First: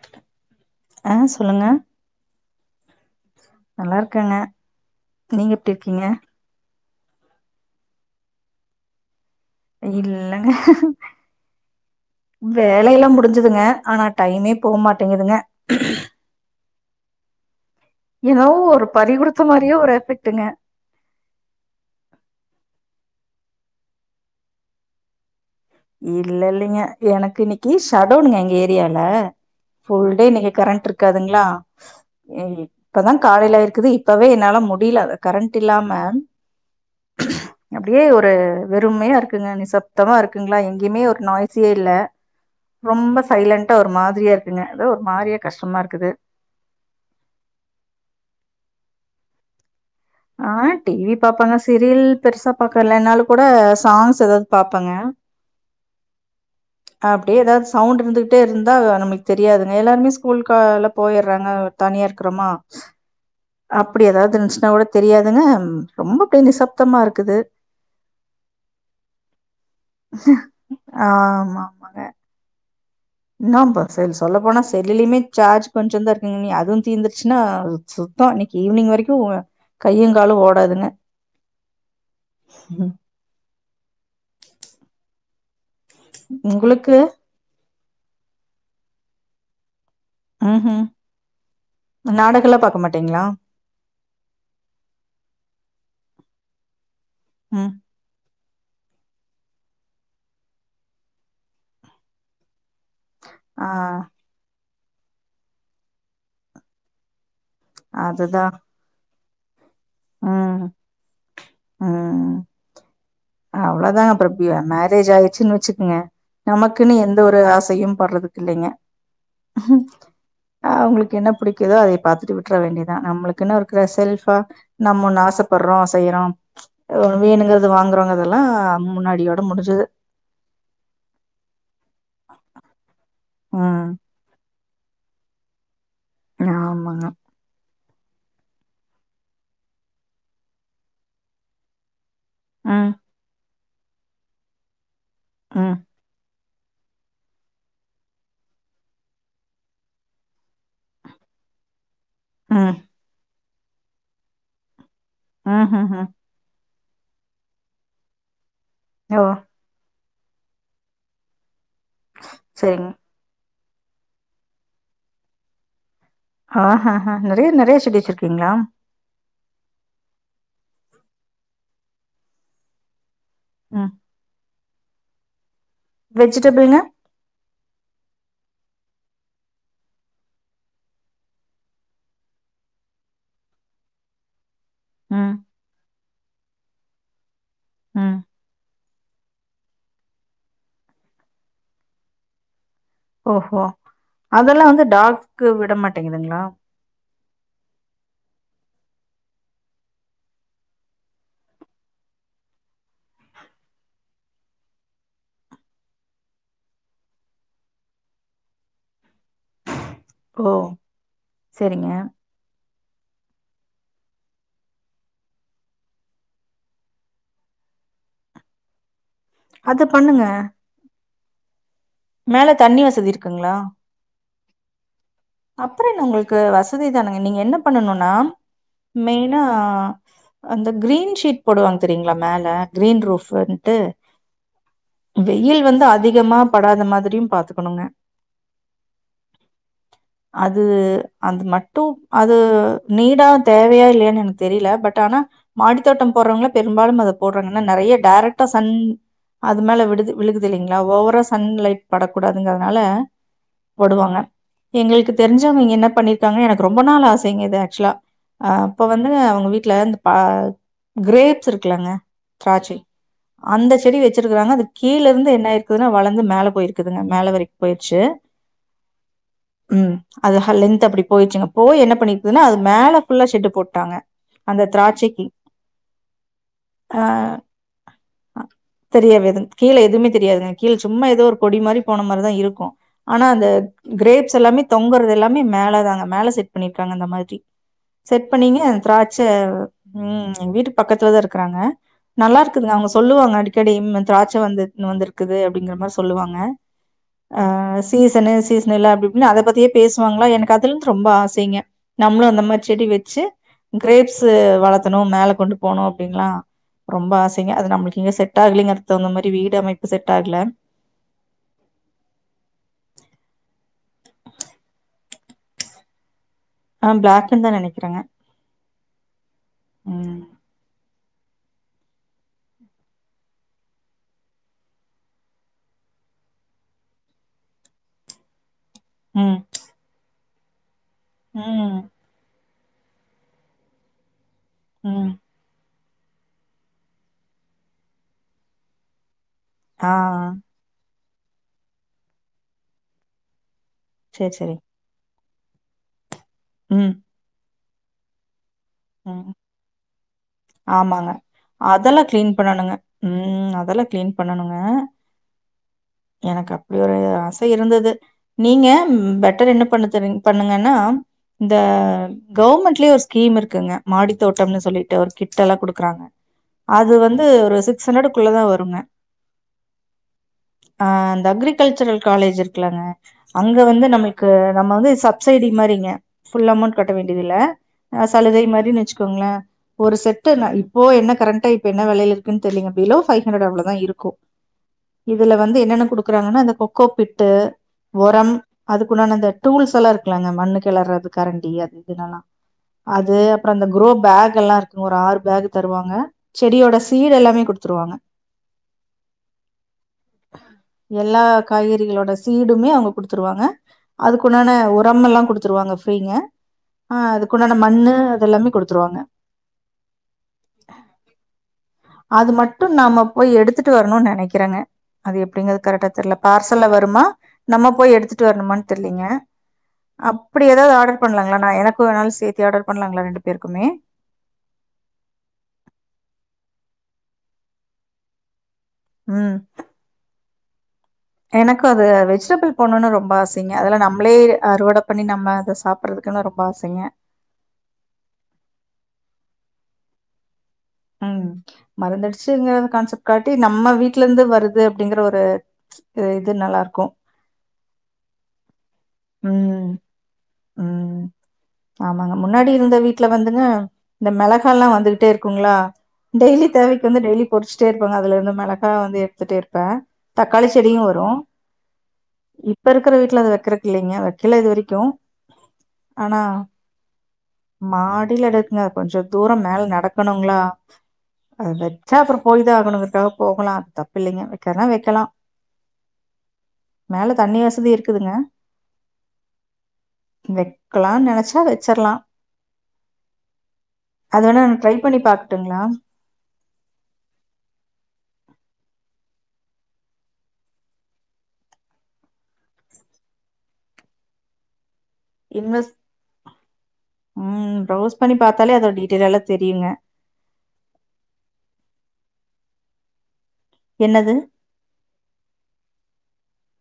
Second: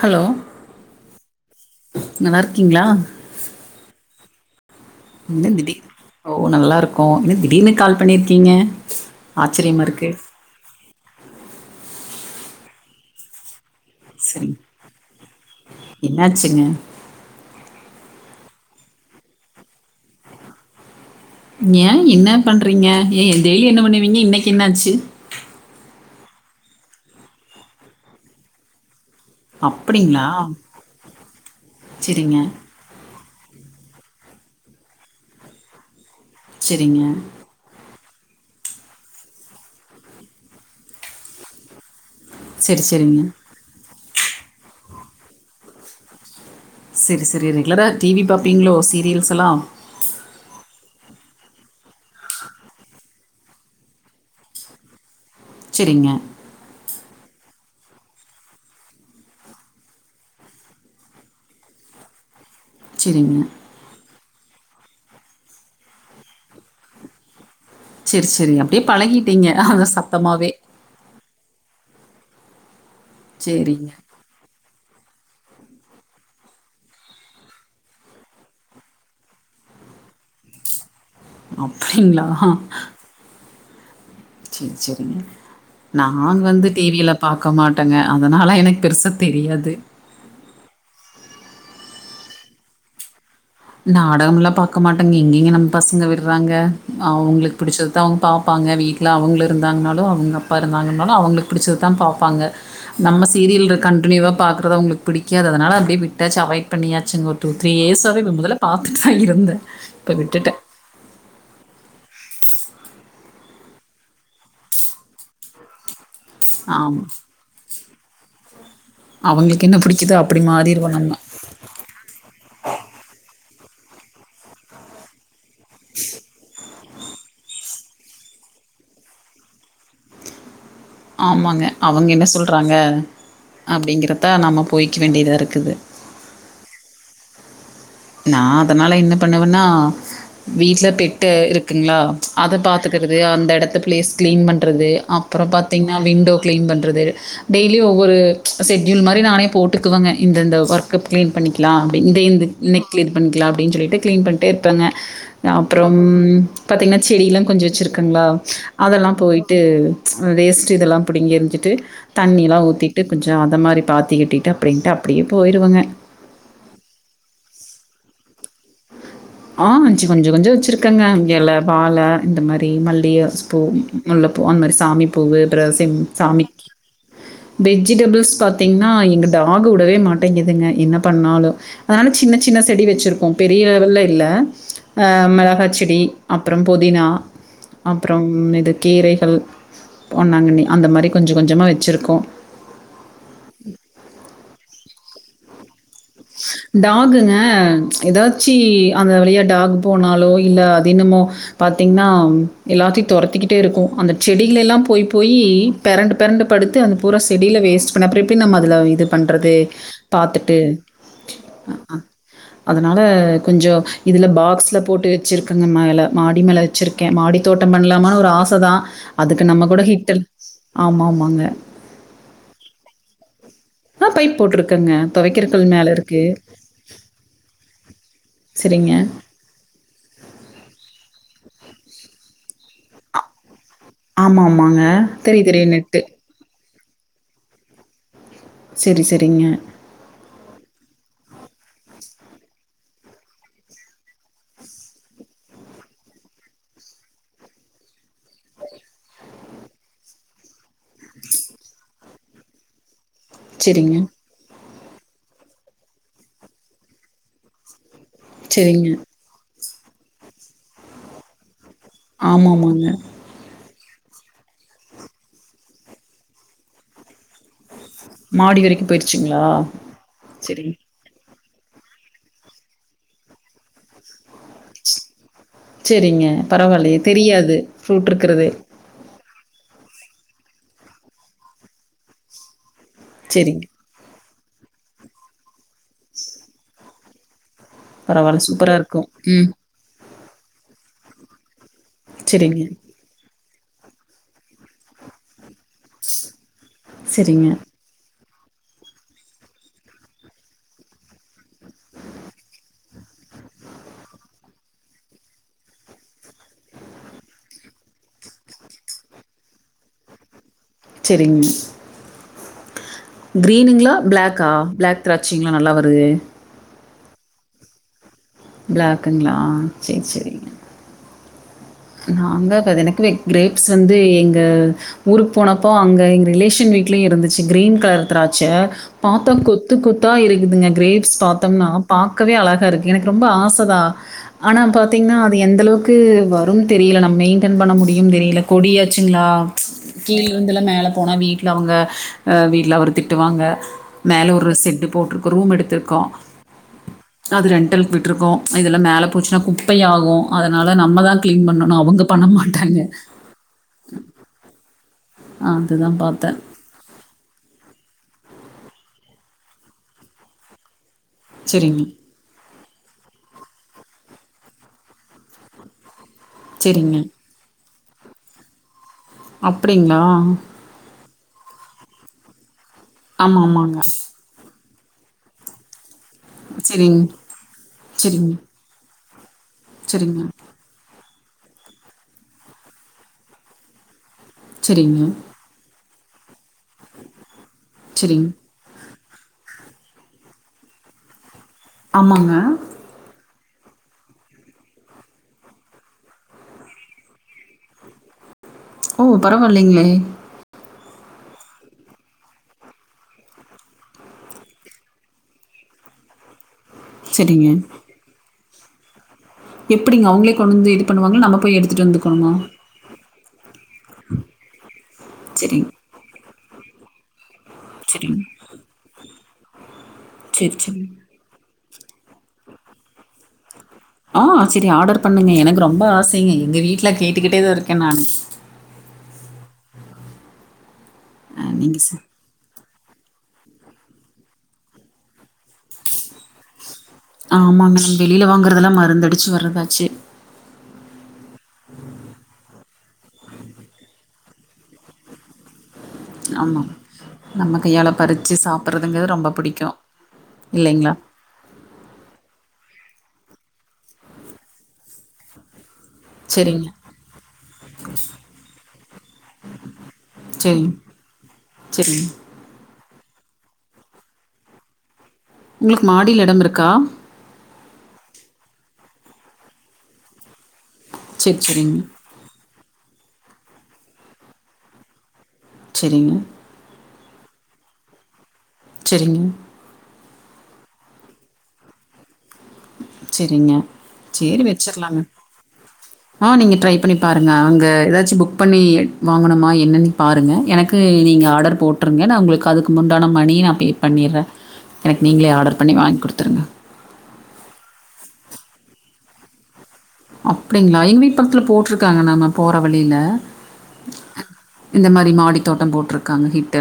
Hello ஆ சொல்லுங்க நல்லா இரு க்கீங்ளா நல்லா இருக்கங்க [unintelligible] ஓ நல்லாருக்கு ஒ என்ன திடீர்னு கால் பண்ணியிருக்கீங்க ஆச்சரியமா இருக்கு இல்லங்க வேலயெல்லாம் முடிஞ்சதுங்க ஆனா சரி டைமே போ மாட்டேங்குதுங்க என்னாச்சுங்க எதோ ஒரு பறி குடுத்த மாரியே ஒரு எஃபெக்ட்டுங்க. ஏ என்ன பண்றீங்க ஏ டெய்லி என்ன பண்ணுவீங்க இன்னைக்கு என்ன அச்சு இல்ல இல்லிங்க எனக்கு இன்னைக்கி ஷடோனுங்க எங்க ஏரியால ஃபுல்டே அப்படிங்களா இன்னைக்கு கரண்ட் இருக்காதுங்களா சரிங்க ம் இப்பதான் காலையில இருக்குது இப்பவே என்னால முடில கரண்ட் இல்லாம செரிங்க அப்டியே ஒரு வெறுமையா இருக்குங்க நிசப்தமா இருக்கு இருக்குங்களா எங்கியுமே ஒரு நாய்ஸ்யே இல்ல சரி சரிங்க ரொம்ப சைலன்டா ஒரு மா தெரியாதுங்க ஏதோ ஒரு மாரியா கஷ்டமா இருக்குது செரி செரிங்க ரெகுலரா டிவி பாப்பிங்களோ சீரியல்ஸ் எல்லாம் ஆ டிவி பாப்பாங்க சீரியல் பெருசா பாக்குறது இல்ல என்னால் கூட சாங்ஸ் ஏதாது பாப்பாங்க செரிங்க அப்டியே ஏதாது சவுண்ட் இருந்துக்கிட்டே இருந்தா நமளுக்கு தெரியாதுங்க எல்லாருமே ஸ்கூல் கால போயிடுறாங்க தனியாக இருக்கிறோமா செரிங்க அப்டி ஏதாது இருந்துச் கூட தெரியாதுங்க ரொம்ப அப்டி நிசப்தமா இருக்குது செரி செரி அப்டியே பழகிட்டீங்க அத சத்தமாவே ஆ என்னம்பா செரி சொல்ல போனா இதுலயுமே சார்ஜ் கொஞ்சமா தா இருக்குதுங்க நீ அதுவும் தீர்ந்துருச்சுன்னா சுத்தம் இன்னைக்கு ஈவினிங் வரைக்கும் கையங்காலும் ஓடாதுங்க அப்டிங்களா செரி செரிங்க நா வந்து உங்களுக்கு டிவிலாம் பாக்க மாட் டேங்க அதனால எனக்கு பெருச தெரியாது ம் ம் நாடகம் எல்லா பாக்கமாட்டீங்களா நாடகம் எல்லா பாக்க மாட்டேங்க எங்கங்க நம்ம பசங்க விடுறாங்க அவங்குளுக்கு ம் பிடிச்சதுதான் அவுங்க பாப் பாங்க வீட்ல அவுங்க இருந்தாங்கனாலும் அவுங்க அப்பா இருந்தாங்கனாலும் அவங்குளுக்கு புடிச்சது தான் பாப்பாங்க நம்ம ஆ சீரியல் கண்டினியூவா பாக் அப்றோ அவுங்களுக்கு பிடிக்காது அதனால அப்டி விட்டாச்சு அவாய்ட் பண்ணியாச்சுங்க டு த்ரீ இயர்ஸாவே அதுதா முத பாத்துட்டு தா இருந்தே இப்ப விட்டுட்டே உம் அவ்வளோதாங்க பிரபயு மேரேஜ் ஆயிடுச்சுன்னு வச்சுக்கோங்க நமக்குன்னு ஆமா. எந்த ஒரு ஆசையும் படுறதுக்கு இல்லைங்க அவங்களுக்கு என்ன பிடிக்குதோ அப்படி மாறிருவோம் நம்ம. அவுங்களுக்கு என்ன பிடிக்குதோ அத பாத்துட்டு விட்டர வேண்டியதா நம்மளுக்கு இருக்குன்னு இருக்கிற செல்ஃபா நம்ம ஒன்னு ஆச போடுறோ செய்யுறோ வேணுங்குறது வாங்குறோங்கதெல்லா முன்னாடியோட முடிஞ்சுது ஆமாங்க அவுங்க என்ன சொல்றாங்க ம் அப்டீங்கறப்ப நம்ம போய்க்க வேண்டியதா இருக்குது ஆ ஆமாங்க நா அதனால என்ன பண்ணுவன்னா வீட்ல பெட்டு இருக்குங்ளா அத ம் பாத்துக்குறது அந்த இடத்த பிளேஸ் கிளீன் பண்றது அப்றோ ம் பாத்திங்னா விண்டோ கிளீன் பண்றது டெய்லி ஒவ்வொரு ஷெட்யூல் மாரி நானே போட்டுக்குவங்க இந்த இந்த வொர்க் கிளீன் பண்ணிக்கலா அப்டின்னு ம் இன்னைக்கு க்ளீன் பண்ணிக்ளா அப்டின்னு சொல்லிட்டு கிளீன் பண்ட்டே இருப்பேங்க. அப்றோம் ம்ஹ்ஹ்ம் பாத்தீங்கனா செடில கொஞ்சோ வச்சிருக்குங்களா அதெல்லா ஓ போயி்ட்டு வேஸ்டு இதெல்லா புடிங்கி எருஞ்சிட்டு தண்ணி எல்லா சரிங்க ஊத்திட்டு கொஞ்சோ இந்த மாரி பாத்திக்கட்டிட்டு அப்டின்ட்டு அப்டியே போயிடுவங்க ஆஹ்ஹ்ஹ் நெறய நெறய செடி வெச்சிருக்கீங்ளா. ஆ கொஞ்சோ கொஞ்சோ வச்சிருக்கேங்க இல வாழா இந்த மாரி மல்லிகே குஷ்பூ ம் முல்லப்பூ அந்தமாரி சாமி பூவு ரசிம் சாமிக்கி வெஜிடபிள்ங்க வெஜிடபிள்ஸ் பார்த்திங்கன்னா எங்கள் டாகு விடவே மாட்டேங்கிதுங்க என்ன பண்ணாலு அதனால சின்ன சின்ன செடி வச்சுருக்கோ பெரிய லெவல் இல்ல அ ம் மிளகா செடி அப்புறோ புதினா ம் அப்புறம் இது கீரைகள் பொன்னாங்கண்ணி அந்த மாரி கொஞ்ச கொஞ்சமா வச்சிருக்கோ ஓஹோ அதெல்லா வந்து டாகு கு விடமாட் டாகுனு எதாது ச்சி அந்த வழியா டாகு போனாலோ இல்ல அதெனுமோ பாார்த்தீங்கன்னா எல்லாத்தையு துரத்திக்கிட்டே இருக்கு அந்த செடிகள்ளல்லா போய் போய் பெரண்டு பெரண்டு படுத்து அந்த பூரா செடில வேஸ்ட் பண்ணப்ப அப்ற எப்டி நம்ம அதுல இது பண்றது பாத்துட்டு ஓ செரிங்க அ அதுனால கொஞ்சோ இதுல பாக்ஸ்ல போட்டு வச்சிருக்கங்க மேல மாடி மேல வச்சிருக்கே மாடி தோட்டம் பண்ணலாமான்னு ஒரு ஆச தா அதுக்கு நம்ம அது கூட ஹிட்டல் பண்ணுங்க ஆமா ஆமா வாங்க மேல தண்ணி வசதி இருக்குங்களா ஆ பைப் போட்டிருக்கேங்க துவைக்கிற கல் அப்புறம் மேல என்ன இருக்கு. உங்களுக்கு வசதி தானங்க நீங்க என்ன பண்ணனும்னா சரிங்க. மெயினா அந்த கிரீன்ஷீட் போடுவாங்க தெரியீங்களா மேலே கிரீன் ரூஃப் ஆமா ஆமாங்க தெரியு தெரியு வந்து நெட்டு அதிகமா படாத மாதிரியு பாத்துக்கணுங்க செரி செரிங்க அது அது மட்டு அது நீடா தேவையா இல்லையன்னு எனக்கு தெரில பட் ஆனா மாடித்தோட்டம் போறவங்களு பெரும்பாலு அத போடுறாங்கன்னா நெறைய டடைரெக்டா சன் அது மேல விடுது விழுகுது இல்லிங்களா ஓவரா சன் லைட் படக்கூடாதுங்கறனால சரிங்க, போடுவாங்க எங்களுக்கு தெரிஞ்சவங்க என்ன பண்ணிருக்காங்கன்ன எனக்கு ரொம்ப நாள் ஆசைங்க இது ஆக்சுவலா அ அப்ப சரிங்க. வந்து அவங்க வீட் ட்ல ப்ப கிரேப்ஸ் இருக்கு க்குலாங்க ஆமா, திராட்சை ஆமாங்க. அந்த செடி வச்சிருக்கறாங்க அது கீழே இருந்து என்ன இருக்குதுன்னா வளர்ந்து மேல போயிருக்குதுங்க மேல வரைக்கு போயிருச்சு மாடி வரைக்கு போயிருச்சுங்களா ம் அது ஆ சரிங்க. லென்த் அப்டி போ போச்சுங்க போய் என்ன பண்ணிக்குதுன்னா அது மேல ஃபுல்லா செட்டு போட்டாங்க அந்த திராட்சைக்கு சேரிங்க பரவால்லா ஆ தெரியாது ஃப்ரூட் இருக்கறது கீழே எதுமே தெரியாதுங்க கீழே சும்மா ஏதோ ஒரு கொடி மாரி போன மாரிதா இருக்கு ஆனா அந்த சரிங்க. கிரேப் ச்சலாமே தொங்கறது எல்லாமே மேல தாங்க மேல செட் பண்ணிருக்காங்க அந்த மாதிரி செட் பரவாயில்ல. பண்ணீங்கலா சூப்பரா அந்த இருக்கும். திராட்சை ம். ம் எங்க வீட்டு பக்கத்துலதா இருக்கறாங்க நல்லா சரிங்க, இருக்குதுங்க அவுங்க சொல்லுவாங்க அடிக் கெடையாம் திராட்சை வந்து வந்துருக்குது அப்டிங்கற மாரி சொல்லுவாங்க ஆ சரிங்க, சீசனுஸ் சீசனு ல்ல அப்டின்னு அத. பத் பேசுவாங்களா எனக்கு அதுலந்து ரொம்ப ஆசைங்க நம்லோஅந்த மாரி செடி வச் வச்சி க்ரேப்ஸ்சு வளத்தணு மேல கொண்டு போணு அப்டின்லா ரொம்ப ஆசைங்க அது நம்மளுக்கு இங்க செட் ஆகலங்கே அது தகுந்த மாரி வீடு அமைப்பு செட் ஆகல சேரிங்க கிரீனுங்களா ப்ளக்கா ப்ளாக் திராட்சிங்களா நல்லா வருது ஆ ப்ளாக்கீனனு நெனைக்கறேங்க ப்ளாக்குங்களா செரி செரி நாங்க எனக்கு க்ரேப்ஸ் வந்து எங்க ஊருக்கு போனப்போ அங்க எங்க ரிலேஷன் வீட்லயு இருந்துச்சு கிரீன் கலர் திராச்சை பாத்தோ ம் கொத்து கொத்தா இருக் இதுங்க க்ரேப் சாத்தோம்னா ம் பாக்கவே அழ தா இருக்கு எனக்கு ரொம்ப ஆசதா அனா ம் பாத்தீங்கன்னா அது எந்தளவுக் க்கு வ தெரியல நா மெயின்டன் பண்ண முடியும் தெரியல கொடியாச்சுங்களா ஆ கீல் இருந்துலா மேலே போனா வீட்ல அவுங்க அ வீட்ல அவரூ திட்டுவாங்க சரி மேல ஒரு சரி செட்டு போட் ரூம் எடுத்திருக்கோம் ம் ரெண்டல் விட்டுருக்கோம் இதுல மேல ம் போச்சுனா குப்பை ஆகும் அதனால நம்ம தா அதெல்லா கிளீன் பண்ணணுங்க ம் அதெல்லாம் கிளீன் பண்ணணுங்க அதுதான் பார்த்தேன். எனக்கு அப்டி ஒரு ஆசை இருந்தது நீங்க பெட்டர் என்ன பண்ணு பண்ணுங்க னா இந்த சரிங்க, கவுர்மெண்ட் ஒரு ஸ்கீம் இருக்கு இருக்குங்க மாடி தோட்டம்னு சொல்லிட்டு ஒரு கிட் எல்லா குடுக்குறாங்க அது சரிங்க. வந்து ஒரு சிப் சனடுக்குள்ள தான் வருங்க அப்டிங்களா அ அந்த அக்ரிகல்ச்சர் காலேஜ் இருக் இருக்கு லாங்க ஆமா, அங்க ஆமாங்க. வந்து நமக்கு நம்ம வந்து சப்சிடி மாரிங்க ஃபுல் அமௌண்ட் கட்ட சரிங், வேண்டியது இல்ல சரிங், [unintelligible] குங்களா ஒரு சரிங்க, செட்டு ந இப்போ என்ன கரண்டா இப்ப என்ன வெலையில இருக்குன் தெரிலிங்க பிலோ ஃபைவ் ஹண்ரட் அவ்ளோதா இருக்கு சரிங்க, இதுல வந்து என்னன்ன குடு குறாங்கன்னா அந்த கொக்கோப்பிட்டு சரிங். ஒரம் அது குனான் அந்த டூல்ஸ் எல்லா இருக்குலங்க மண்ணு கெளறது கரண்ட் தெரியாது இதுனல்லா ஆமாங்க. அப்றோ அந்த குரோப் பேக் எல்லா இருக்கு ஒரு ஆறு பேக் தருவாங்க செடியோட சீட் எல்லாமே குடுத்துருவாங்க ஓ பரவாயில்லங்களே எல்லா காய்கறிகளோட சீடுமே அவுங்க குடுத்துருவாங்க அதுக்குன்டான உரம் எல்லா குடுத்துருவாங்க ஃப்ரீங்க சரிங்க. க்குண்டான மண்ணு அதெல்லாம் குடுத் துருவாங்க எப்டிங்க அவுங்களே கொண்டு வந்து இது பண்ணுவாங்கள நம்ம போய் எடுத்துட்டு அது வந்துக்கணுமா மட்டு நாம போய் எடுத் துட்டு வரணும்னு நெனைக்கிறங்க அது எப்டிங்க சரிங்க, கரெக்டா தெர்ல பார்சல்ல வருமா நம்ம போய் சரிங்க. எடுத்துட்டு வரனுமானு தெரிலிங்க அப்டி சரி, எதாது சரி. ஆர்டர் பண்ணலாங்களா நா எனக் [unintelligible] சேத்தி ஆர்டர் பண்ணங்களா ரெண்டு பேருக்குமே ஆ செரி ஆர்டர் பண்ணுங்க எனக்கு ரொம்ப ஆசை எங்க வீட்ல கேட்டுக்கிட்டே தான் இருக்கேன் நானு ம் அ எனக்கு நீங்க அது சொ வெஜிடபிள் போனும்னு ரொம்ப ஆசைங்க அதெல்லாம் நம்மளே அறுவடை பண்ணி நம்ம அத சாப்பிடுறதுக்குன்னு ரொம்ப ஆசைங்க. ஆமா மேம் வெளியில வாங்குறதெல்லாம் மருந்தடிச்சி வர்றதா சு ம் மறந்துடுச்சிங்கற கான்செப்ட் கான்டி நம்ம வீட்டல இருந்து வருது அப்டிங்கற ஒரு இது ஆமா நல்லாருக்கும். நமக் கையால பறிச்சி சாப் றங்குறது ரொம்ப ம். புடிக்கும் ம் ஆமாங்க முன்னாடி இருந்து வீட்ல வந்துங்க இந்த மிளகாலாம் வந்துடே இருக்குங்களா டெய்லி சரிங்க தேவைக்கு வந்து டெய்லி பொறிச்சுட்டே இருப்பேங்க அதுல இருந்து மிளகா வந்து எடுத்துட்டே இருப்பேன் தக்காளி சரிங்க செடியும் வரும் சரிங்க இப்ப இருக் விக்கிற வீட்ல அத வைக்கிறது இல்லிங்க வைக்கல இது வரைக்கும் உங்குளுக்கு மாடில இடம் இருக்கா மாடியில எடுக்குங்க கொஞ்சம் தூரம் மேல நடக்கணுங்களா சரி அது சரிங்க வச்சா அப்றோ போய் தா போனதுக்காக போகலாம் தப்பு இல்லங்க வைக்கனும்னா வைக்கலாம் செரிங்க மேல தண்ணி வசதி இருக்குதுங்க செரிங்க வெக்கலாம்னு நினைச்சா வெச்சிரலாம் செரிங்க சேரி நான் ட்ரை பண்ணி வச்சுரலாங்க பாக்கட்டுங்களா ஆ நீங்க ட்ரை பண்ணி பாருங்க அங்க எதாச்சு புக் புக் பண்ணி வாங்கணுமா என்னென்னு பாருங்கள் எனக்கு நீங்க ஆர்டர் போட்ருங்க ந உங்களுக்கு அதுக்கு உண்டான மணி ந பே பண்ணிறேன் எனக் நீங்களே ஆடர் இன்வெஸ் பண்ணி வாங்கி குடுத்துருங்க ம் ப்ரௌஸ் பண்ணி பாத்தாலே அதோ டீடைல் எல்லா தெரியுங்க அப்டிங்ளா எங்க வீட் பக்கத்துல போட்ருக்காங்கள நா போற வழில என்னது இந்த மாரி மாடித்தோட்டம் போட்டிருக்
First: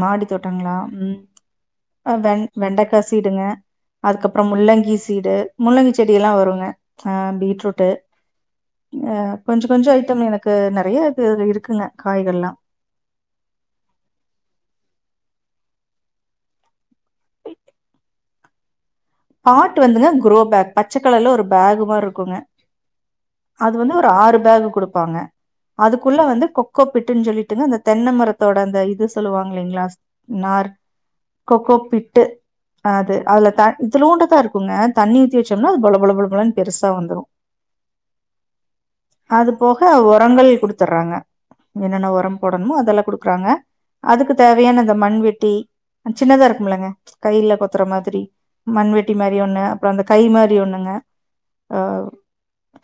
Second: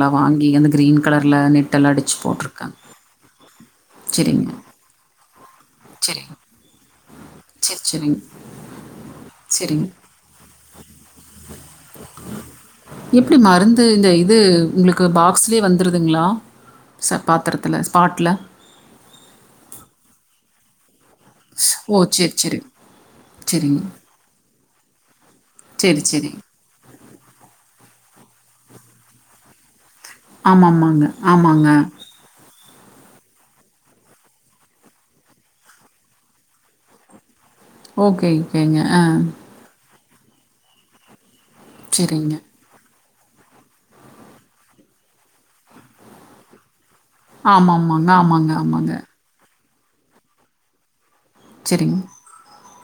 மாடி தோட்டங்களா ம் நெட் எல்லாம் அடிச்சு வெண் போட்டிருக்காங்க. வெண்டக்கா சீடுங்க அதுக்கப்றோ சரிங்க. முள்ளங்கி சீடு முள்ளங்கி சரிங்க. செடிலாம் வருங்க ஆ சரி, பீட்ரூட்டு் சரிங்க. அ கொஞ்ச கொஞ்ச சரிங்க. ஐட்டம் எனக்கு நெறைய இது இருக்குங்க காய்கள்லாம் எப்படி மருந்து இந்த இது உங்களுக்கு பாக்ஸ்லே வந்துருங்களா ச பாத்திரத்துல ஸ்பாட்ல பாட் வந்துங்க க்ரோ பேக் பட் பச்சகலர்ல ஒரு பேக் ஓ! மாரி சரி, இருக்குங்க சரி. அது சரிங்க. வந்து ஒரு ஆறு பேக் குடுப்பாங்க சரி, அதுக்குள்ள சரி. வந்து கொக்கோ பிட்டுன்னு சொல்லிட்டுங்க அந்த தென்ன மரத்தோட அந்த இது சொல்லுவாங்க இல்லங்களா ஆமாமாங்க ஆமாங்க அது அதுல த இத்துலூண்ட தா இருக்குங்க தண்ணி ஊத்தி வச்சோம்ன அது பள பள பளன்னு பெருசா வந்துரும் ஓகே ஓகேங்க ஆ அ உரங்கள் குடுத்துடுறாங்க என்னென்ன சரிங்க. உரம் போடணுமோ அதெல்லாம் குடுக் க்கறாங்க அதுக்கு தேவையான இந்த மண்வெட்டி சின்னதா இருக்கும்லங்க கையில கொத்துற ஆம்மாங்க மாதிரி ஆமாங்க ஆமாங்க. மண்வெட்டி மாரி ஒன்னு அப்றோ அந்த கை மாரி ஒண்ணுங்க செரிங்க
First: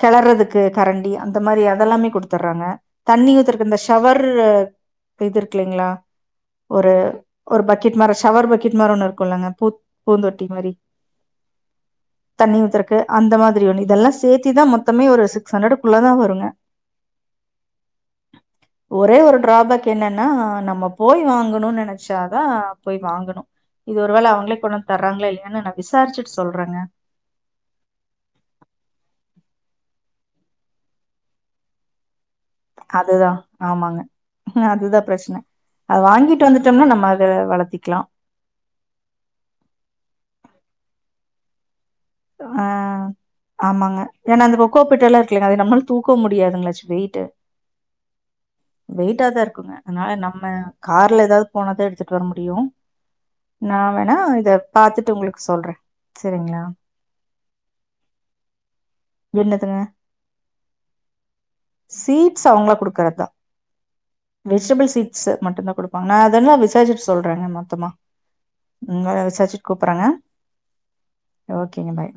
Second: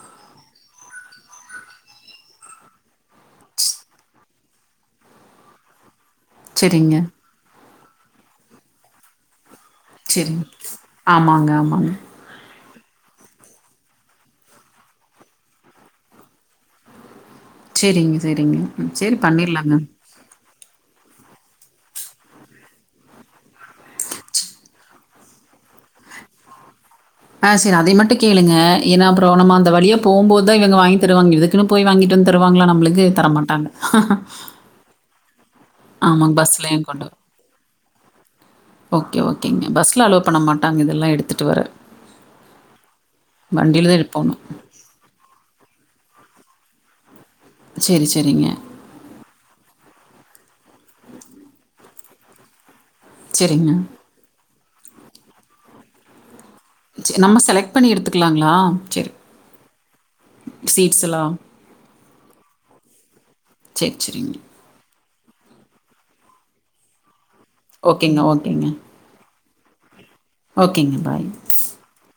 கிளர்றதுக்கு கரண்டி அந்த மாரி அதெல்லாமே குடுத்துடுறாங்க தண்ணி ஊத்துறதுக்கு இந்த ஷவர் இது இருக்கு இல்லிங்களா ஒரு சரிங்க. ஒரு பட் பக்கட் மரம் சவர் பக்கட் மர ஒன்னு இருக்கும்ல்லாங்க பூ செரிங்க. பூந்தொட்டி மாரி ஆமாங்க ஆமாங்க தண்ணி ஊத்தற்கு அந்த மாதிரி இதெல்லாம் சேர்த்திதான் மொத்தமே ஒரு சிக்ஸ் ஹண்டக்குள்ள தான் வருங்க செரிங்க செரிங்க ஒரே செரி ஒரு பண்ணிரலாங்க டிராபேக் என்னன்னா நம்ம போய் வாங்கணும்னு நினைச்சாதான் போய் வாங்கணும் இது ஒரு வேளை அவங்களே கொண்டு வந்து தர்றாங்களா இல்லையன்னு ந விசாரிச்சுட்டு சொல்றங்க ஆ செரி அத மட்டும் கேளுங்க ஏன்ன அப்றோ நம்ம அந்த வழியா போகும் போதுதான் இவங்க வாங்கி தருவாங்க இதுக்குன்னு போய்ங்கிட்டு வந்து தருவாங்களா நம்மளுக்கு? அதுதான் தரமாட்டாங்க. ஆமாங்க அதுதான் பிரச்சனை அதை ஆமாங்க. வாங்கிட்டு பஸ்லயும் வந்துட்டோம்னா கொண்டு நம்ம வர அத வளர்த்திக்கலாம் ஓகே ஓகேங்க பஸ்ல அலோ பண்ண மாட்டாங்க இதெல்லாம் எடுத்துட்டு வர ஆ வண்டியில தான் ஆமாங்க எடுப்போம் ஏன்னா நம்ம. அந்த கோகோ பீட் எல்லா இருக்கில்லாங்க அது நம்மளுக்கு தூக்க முடியாதுங்களாச்சு வெயிட்டு சரி, சரிங்க. வெயிட்டாதான் இருக்குங்க அதனால நம்ம கார்ல ஏதாது போனா தான் எடுத்து வர முடியும் சரிங்க. நா வேணா இத பாத்துட்டு உங்களுக்கு சொல்றேன் செரிங்களா சரி நம்ம செலக்ட் பண்ணி எடுத்துக்கலாங்களா? சரி. என்னதுங்க சீட்ஸ் எல்லாம். சீட்ஸ் அவங்கள குடுக்கறதுதான் சரி, சரிங்க. வெஜிடபிள் சீட்ஸ் மட்டும் தான் குடுப்பாங்க நல்லா விசாரிச்சுட்டு சொல் [unintelligible] மொத்தமா ஓகேங்க, ஓகேங்க. இங்க வர வெச்சாச்சு கூப்பிடறேங்க ஓகேங்க பாய் பாய்